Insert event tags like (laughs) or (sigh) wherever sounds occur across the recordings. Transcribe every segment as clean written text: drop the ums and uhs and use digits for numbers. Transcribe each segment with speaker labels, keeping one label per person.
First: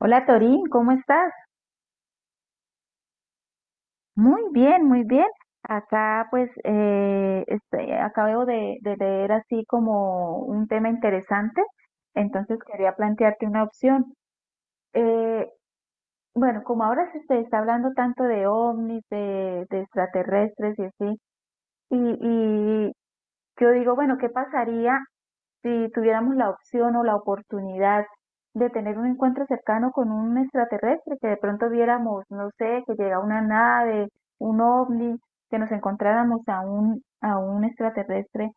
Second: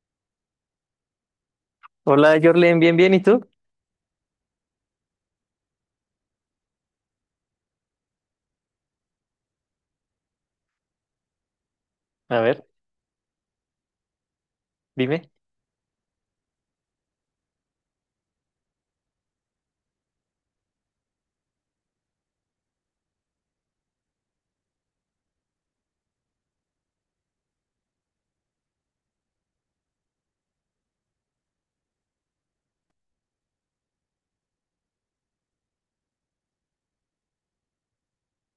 Speaker 1: Hola Torín, ¿cómo estás?
Speaker 2: Hola, Jorlen, bien, bien, ¿y tú?
Speaker 1: Muy bien, muy bien. Acá pues estoy- acabo de leer así como un tema interesante,
Speaker 2: A
Speaker 1: entonces
Speaker 2: ver,
Speaker 1: quería plantearte una opción.
Speaker 2: dime.
Speaker 1: Eh, bueno, como ahora se está hablando tanto de ovnis, de extraterrestres y así, y yo digo, bueno, ¿qué pasaría si tuviéramos la opción o la oportunidad de tener un encuentro cercano con un extraterrestre, que de pronto viéramos, no sé, que llega una nave, un ovni, que nos encontráramos a a un extraterrestre,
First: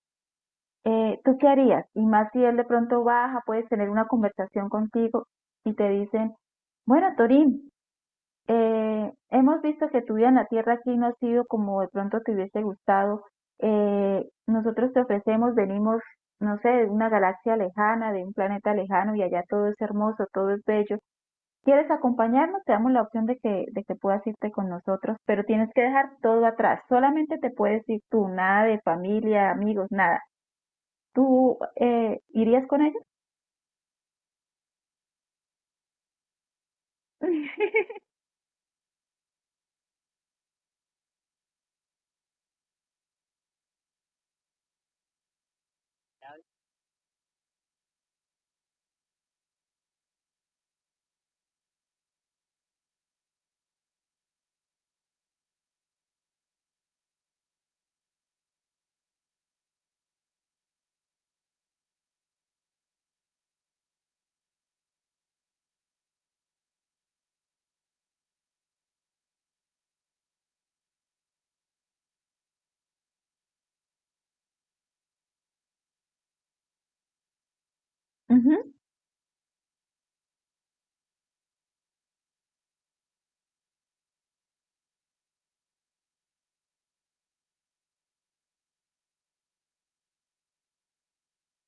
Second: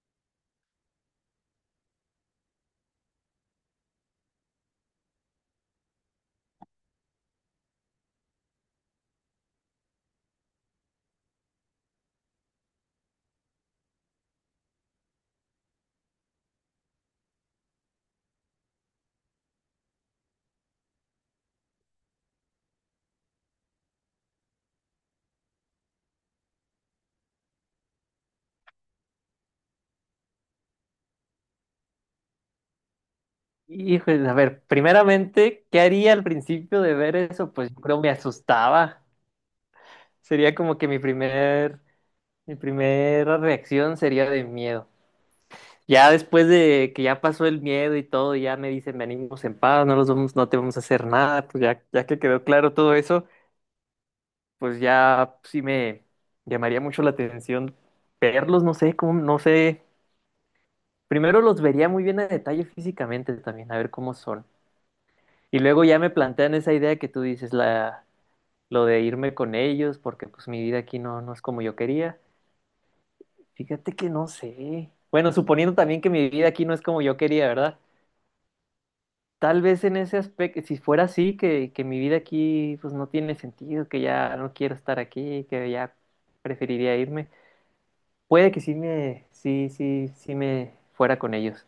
Speaker 1: ¿tú qué harías? Y más si él de pronto baja, puedes tener una conversación contigo y te dicen, bueno, Torín, hemos visto que tu vida en la tierra aquí no ha sido como de pronto te hubiese gustado. Nosotros te ofrecemos, venimos, no sé, de una galaxia lejana, de un planeta lejano y allá todo es hermoso, todo es bello. ¿Quieres acompañarnos? Te damos la opción de de que puedas irte con nosotros, pero tienes que dejar todo atrás. Solamente te puedes ir tú, nada de familia, amigos, nada. ¿Tú irías con ellos?
Speaker 2: Hijo, a ver, primeramente, ¿qué haría al principio de ver eso? Pues yo creo
Speaker 1: (laughs)
Speaker 2: me asustaba. Sería como que mi primera reacción sería de miedo. Ya después de que ya pasó el miedo y todo, ya me dicen, venimos en paz, no los vamos, no te vamos a hacer nada, pues ya, ya que quedó claro todo eso, pues ya sí me llamaría mucho la atención verlos, no sé, cómo, no sé. Primero los vería muy bien a detalle físicamente también, a ver cómo son. Y luego ya me plantean esa idea que tú dices, lo de irme con ellos, porque pues mi vida aquí no, no es como yo quería. Fíjate que no sé. Bueno, suponiendo también que mi vida aquí no es como yo quería, ¿verdad?
Speaker 1: Ujú.
Speaker 2: Tal vez en ese aspecto, si fuera así, que mi vida aquí pues no tiene sentido, que ya no quiero estar aquí, que ya preferiría irme. Puede que sí me, sí, sí, sí me fuera con ellos.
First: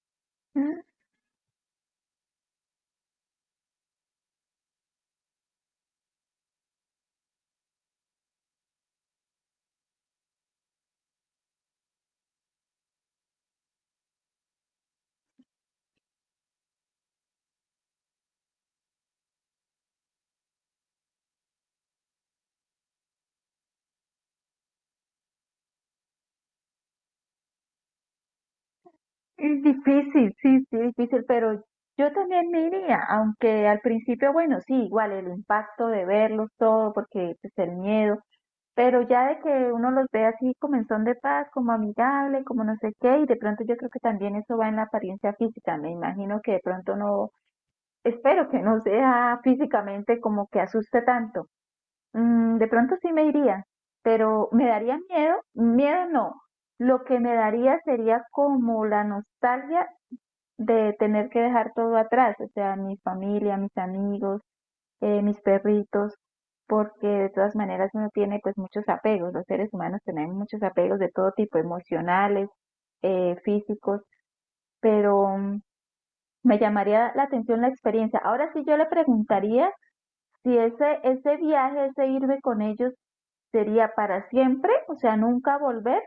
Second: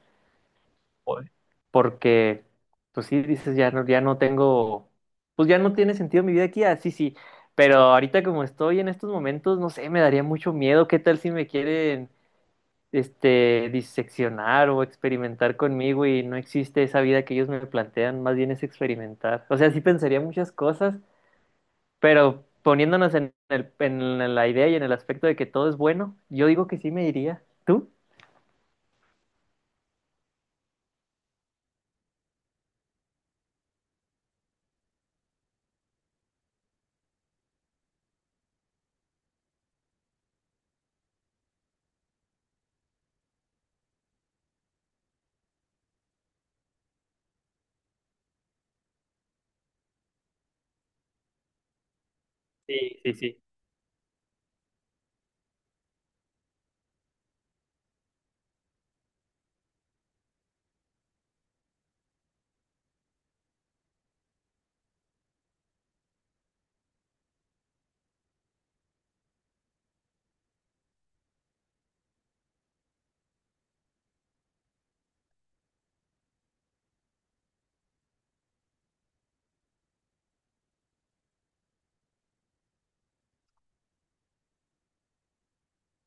Speaker 2: Joder. Porque, pues sí, dices, ya no, ya no tengo, pues ya no tiene sentido mi vida aquí, así sí, sí, pero ahorita como estoy en estos momentos, no sé, me daría mucho miedo, ¿qué tal si me quieren, diseccionar o experimentar conmigo y no existe esa vida que ellos me plantean, más bien es experimentar? O sea, sí pensaría muchas cosas, pero poniéndonos en la idea y en el aspecto de que todo es bueno, yo digo que sí me iría. ¿Tú?
Speaker 1: Es difícil, sí, sí, difícil, pero yo también me iría, aunque al principio, bueno, sí, igual el impacto de verlos todo, porque pues el miedo, pero ya de que uno los ve así como en son de paz, como amigable, como no sé qué, y de pronto yo creo que también eso va en la apariencia física, me imagino que de pronto no, espero que no sea físicamente como que asuste tanto. Mm, de pronto
Speaker 2: Sí,
Speaker 1: sí
Speaker 2: sí,
Speaker 1: me
Speaker 2: sí.
Speaker 1: iría, pero me daría miedo, miedo no, lo que me daría sería como la nostalgia de tener que dejar todo atrás, o sea, mi familia, mis amigos, mis perritos, porque de todas maneras uno tiene pues muchos apegos, los seres humanos tenemos muchos apegos de todo tipo, emocionales, físicos, pero me llamaría la atención la experiencia. Ahora sí yo le preguntaría si ese viaje, ese irme con ellos sería para siempre, o sea, nunca volver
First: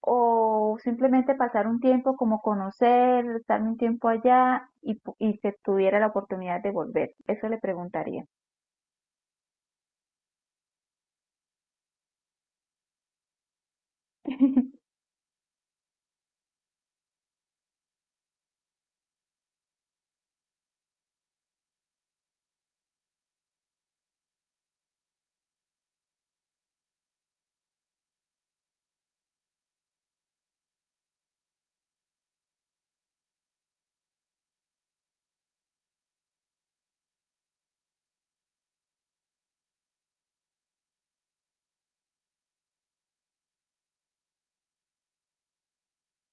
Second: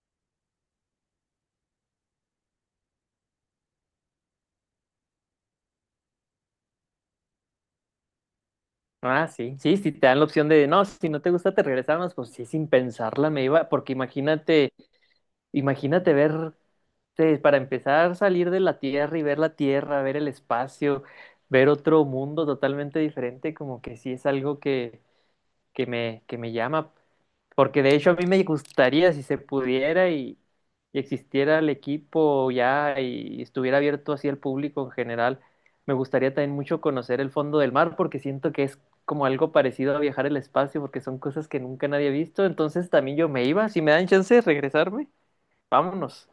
Speaker 1: o simplemente pasar un tiempo como conocer, estar un tiempo allá y, pu- y que tuviera la oportunidad de volver. Eso le preguntaría.
Speaker 2: Ah, sí, sí, si te dan la opción de, no, si no te gusta te regresamos, pues sí, sin pensarla me iba, porque imagínate,
Speaker 1: (laughs)
Speaker 2: imagínate ver, para empezar salir de la Tierra y ver la Tierra, ver el espacio, ver otro mundo totalmente diferente, como que sí es algo que me llama, porque de hecho a mí me gustaría si se pudiera y existiera el equipo ya y estuviera abierto así al público en general, me gustaría también mucho conocer el fondo del mar porque siento que es como algo parecido a viajar el espacio porque son cosas que nunca nadie ha visto, entonces también yo me iba, si me dan chance de regresarme, vámonos.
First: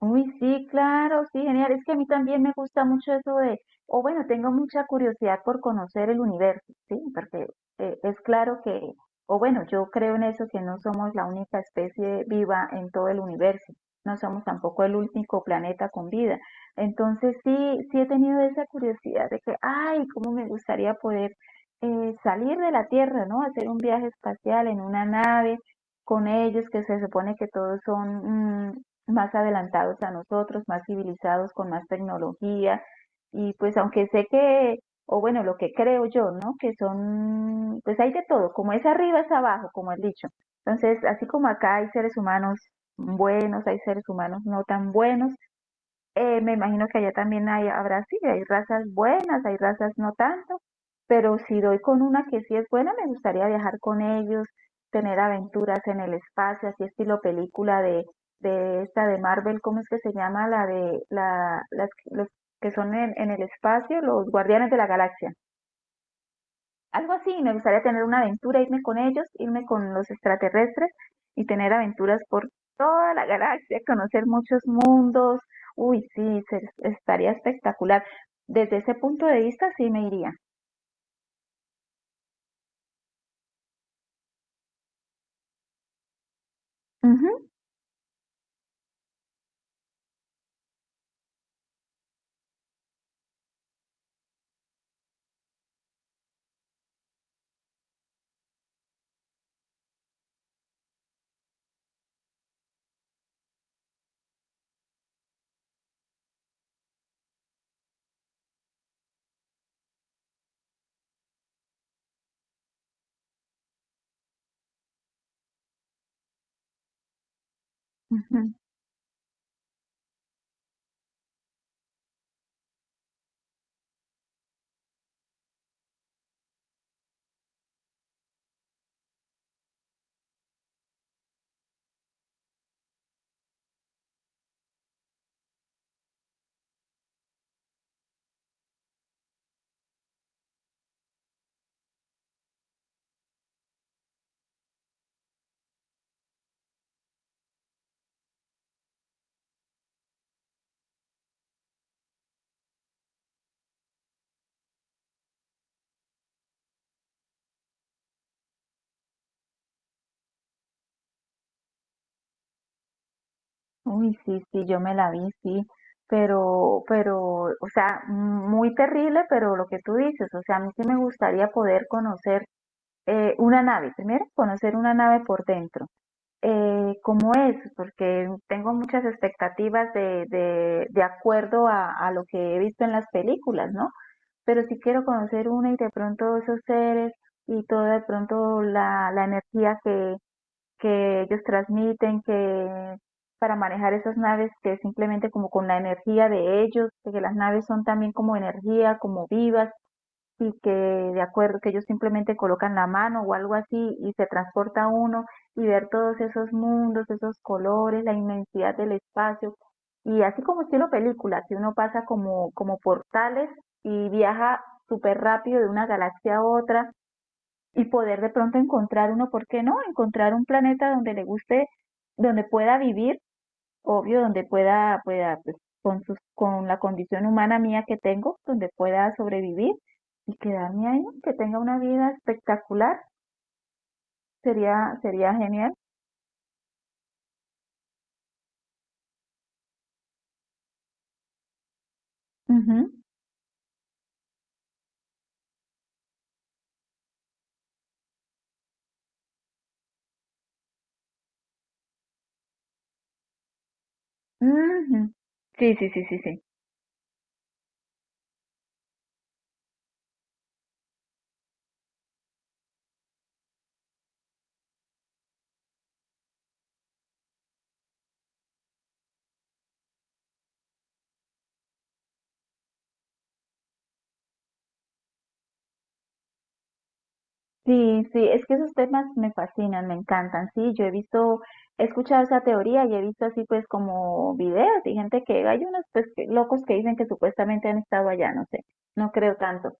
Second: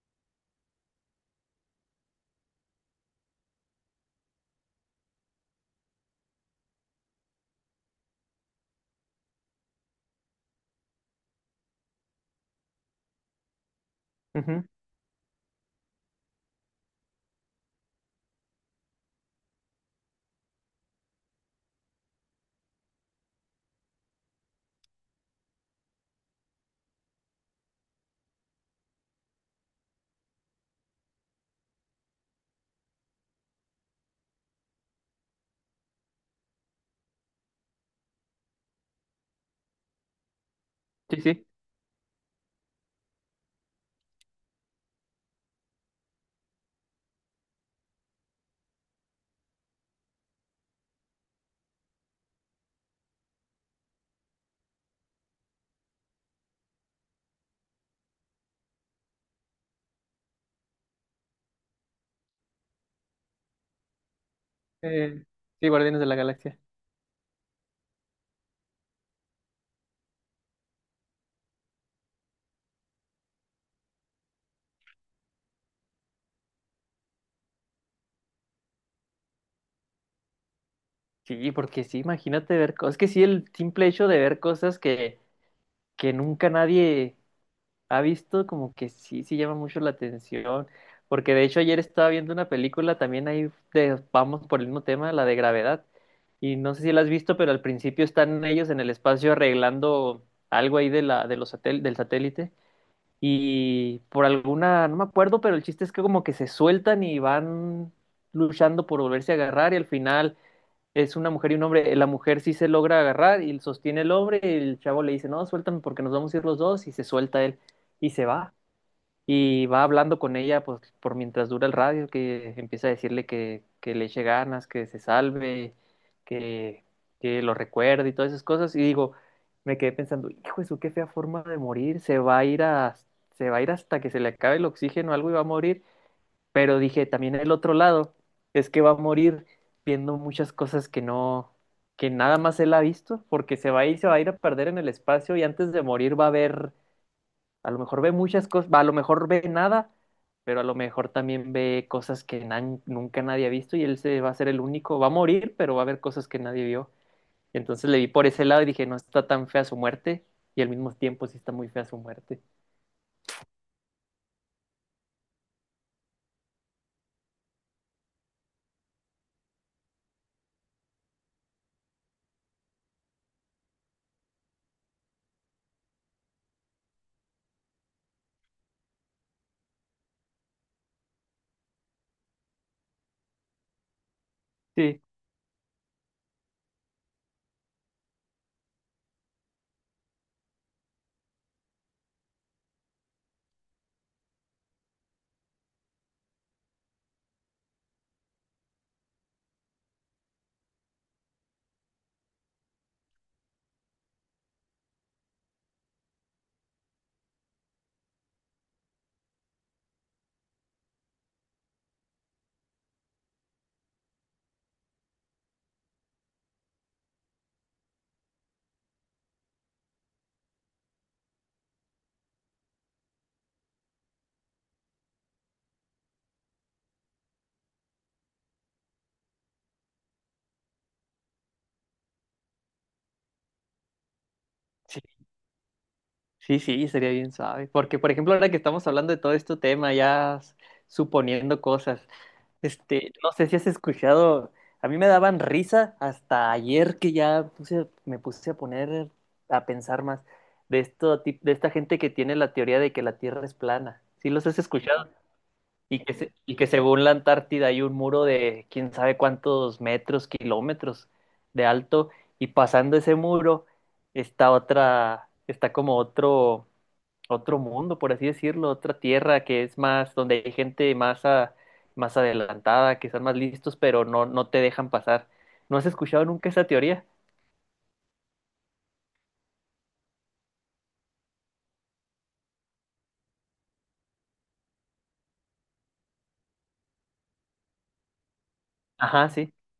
Speaker 1: Uy, sí, claro, sí, genial. Es que a mí también me gusta mucho eso de, o bueno, tengo mucha curiosidad por conocer el universo, ¿sí? Porque es claro que, o bueno, yo creo en eso, que no somos la única especie viva en todo el universo, no somos
Speaker 2: Ujú.
Speaker 1: tampoco el único planeta con vida. Entonces sí, sí he tenido esa curiosidad de que, ay, cómo me gustaría poder salir de la Tierra, ¿no? Hacer un viaje espacial en una nave con ellos, que se supone que todos son más adelantados a nosotros, más civilizados, con más tecnología. Y pues aunque sé que, o bueno, lo que creo yo, ¿no? Que son, pues hay de todo, como es arriba es abajo, como he dicho. Entonces,
Speaker 2: Sí,
Speaker 1: así
Speaker 2: sí.
Speaker 1: como acá hay seres humanos buenos, hay seres humanos no tan buenos, me imagino que allá también hay, habrá, sí, hay razas buenas, hay razas no tanto, pero si doy con una que sí es buena, me gustaría viajar con ellos, tener aventuras en el espacio, así estilo película de esta de Marvel, ¿cómo es que se llama? La de la, las, los que son en el espacio, los Guardianes de la
Speaker 2: Eh,
Speaker 1: Galaxia.
Speaker 2: sí, Guardianes de la Galaxia.
Speaker 1: Algo así, me gustaría tener una aventura, irme con ellos, irme con los extraterrestres y tener aventuras por toda la galaxia, conocer muchos mundos. Uy, sí, se- estaría espectacular. Desde ese punto de vista, sí me iría.
Speaker 2: Sí, porque sí, imagínate ver cosas, es que sí, el simple hecho de ver cosas que nunca nadie
Speaker 1: Ujú,
Speaker 2: ha visto como que sí, sí llama mucho la atención, porque de hecho ayer estaba viendo una película también ahí de, vamos por el mismo tema, la de Gravedad, y no sé si la has visto, pero al principio están ellos en el espacio arreglando algo ahí de los del satélite, y por alguna, no me acuerdo, pero el chiste es que como que se sueltan y van luchando por volverse a agarrar, y al final es una mujer y un hombre. La mujer sí se logra agarrar y sostiene el hombre. Y el chavo le dice, no, suéltame porque nos vamos a ir los dos. Y se suelta él y se
Speaker 1: ujú.
Speaker 2: va. Y va hablando con ella pues, por mientras dura el radio, que empieza a decirle que le eche ganas, que se salve, que, que lo recuerde y todas esas cosas. Y digo, me quedé pensando, hijo, eso qué fea forma de morir. Se va a ir hasta que se le acabe el oxígeno o algo y va a morir. Pero dije, también el otro lado es que va a morir viendo muchas cosas que no, que nada más él ha visto, porque se va a ir, se va a ir a perder en el espacio y antes de morir va a ver, a lo mejor ve muchas cosas, va, a lo mejor ve nada, pero a lo mejor también ve cosas que nunca nadie ha visto y él se va a ser el único, va a morir, pero va a ver cosas que nadie vio. Entonces le vi por ese lado y dije, no está tan fea su muerte y al mismo tiempo sí está muy fea su muerte.
Speaker 1: Uy, sí, sí, yo me la vi, sí. Pero, o sea, muy terrible, pero lo que tú dices, o sea, a mí sí me gustaría poder conocer una nave, primero conocer una nave por dentro cómo es, porque tengo muchas expectativas de acuerdo a lo que he visto en las películas, ¿no? Pero sí
Speaker 2: Sí.
Speaker 1: quiero conocer una y de pronto esos seres y toda de pronto la, la energía que ellos transmiten, que para manejar esas naves que es simplemente como con la energía de ellos, que las naves son también como energía, como vivas, y que de acuerdo que ellos simplemente colocan la mano o algo así y se transporta uno y ver todos esos mundos, esos colores, la inmensidad del espacio y así como estilo película, que uno pasa como como portales y viaja súper rápido de una galaxia a otra y poder de pronto encontrar uno, ¿por qué no? Encontrar un planeta donde le guste, donde pueda vivir obvio, donde pueda, pueda, pues, con sus, con la condición humana mía que tengo, donde pueda sobrevivir y quedarme ahí, que tenga una vida espectacular, sería, sería genial.
Speaker 2: Sí, sí, sería bien suave. Porque, por ejemplo, ahora que estamos hablando de todo este tema, suponiendo cosas,
Speaker 1: Ujú,
Speaker 2: este, no sé si has escuchado, a mí me daban risa hasta ayer que ya me puse a poner a pensar más de esto, de esta gente que tiene la teoría de que la Tierra es plana. ¿Sí los has escuchado?
Speaker 1: ujú. Sí, sí,
Speaker 2: Y
Speaker 1: sí, sí, sí.
Speaker 2: y que según la Antártida hay un muro de quién sabe cuántos metros, kilómetros de alto, y pasando ese muro está otra, está como otro mundo, por así decirlo, otra tierra que es más, donde hay gente más, más adelantada, que están más listos, pero no, no te dejan pasar. ¿No has escuchado nunca esa teoría?
Speaker 1: Sí, sí, es que esos temas me fascinan, me encantan, sí, yo he visto, he escuchado esa teoría y he visto así pues como videos y gente que, hay unos pues que- locos que dicen que supuestamente han estado allá, no sé, no
Speaker 2: Ajá,
Speaker 1: creo
Speaker 2: sí.
Speaker 1: tanto,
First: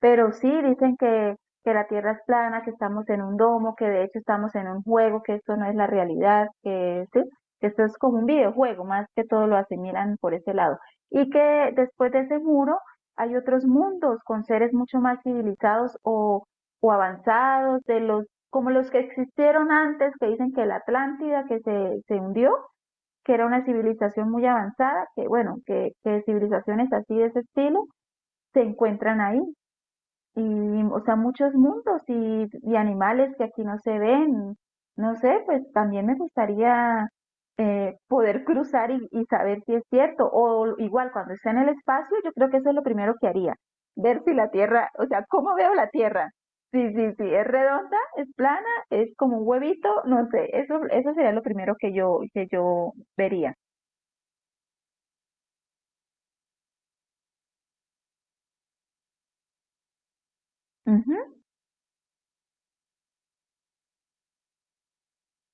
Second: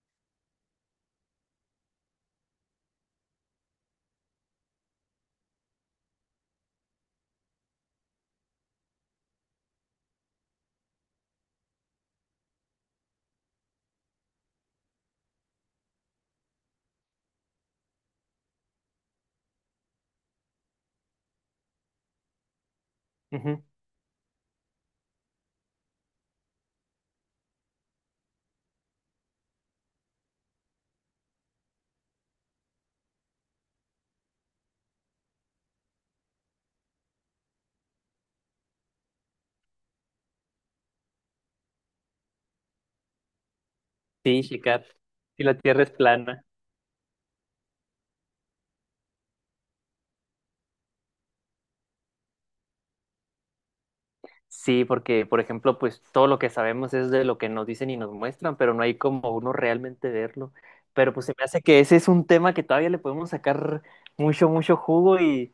Speaker 1: pero sí dicen que la Tierra es plana, que estamos en un domo, que de hecho estamos en un juego, que esto no es la realidad, que sí, que esto es como un videojuego, más que todo lo asimilan por ese lado, y que después de ese muro hay otros mundos con seres mucho más civilizados o avanzados, de los como los que existieron antes, que dicen que la Atlántida que se hundió, que era
Speaker 2: Ujú.
Speaker 1: una civilización muy avanzada, que bueno, que civilizaciones así de ese estilo se encuentran ahí, y, o sea, muchos mundos y animales que aquí no se ven. No sé, pues también me gustaría poder cruzar y saber si es cierto. O igual, cuando esté en el espacio, yo creo que eso es lo primero que haría. Ver si
Speaker 2: Sí,
Speaker 1: la
Speaker 2: checar.
Speaker 1: Tierra, o sea,
Speaker 2: Si
Speaker 1: ¿cómo
Speaker 2: la
Speaker 1: veo
Speaker 2: tierra
Speaker 1: la
Speaker 2: es
Speaker 1: Tierra?
Speaker 2: plana.
Speaker 1: Sí, sí, sí, es redonda, es plana, es como un huevito, no sé, eso sería lo primero que yo vería.
Speaker 2: Sí, porque, por ejemplo, pues todo lo que sabemos es de lo que nos dicen y nos muestran, pero no hay como uno realmente verlo. Pero pues
Speaker 1: Ujú,
Speaker 2: se me hace que ese es un tema que todavía le podemos sacar mucho, mucho jugo y.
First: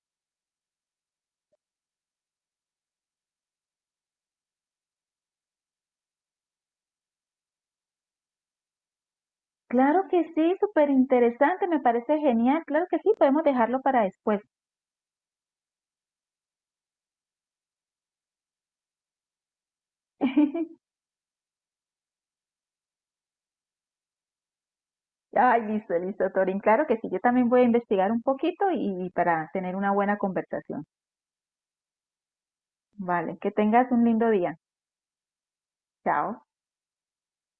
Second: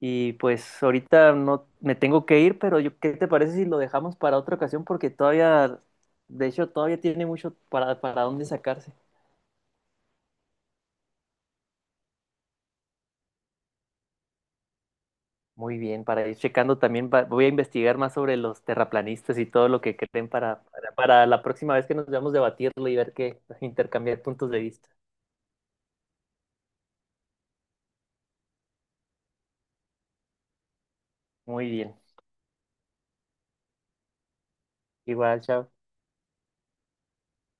Speaker 2: Y pues ahorita no me tengo que ir, pero yo, ¿qué te parece si lo dejamos para otra ocasión? Porque todavía, de hecho, todavía tiene mucho para dónde sacarse.
Speaker 1: claro que sí, súper interesante, me parece genial, claro que sí, podemos dejarlo para después.
Speaker 2: Muy bien, para ir checando también, voy a investigar más sobre los terraplanistas y todo lo que creen
Speaker 1: (laughs)
Speaker 2: para la próxima vez que nos veamos debatirlo y ver qué, intercambiar puntos de vista.
Speaker 1: Ay, listo, listo, Torín. Claro que sí, yo también voy a investigar un poquito y para tener una buena conversación.
Speaker 2: Muy bien,
Speaker 1: Vale, que tengas un lindo día.
Speaker 2: igual, chao.
Speaker 1: Chao.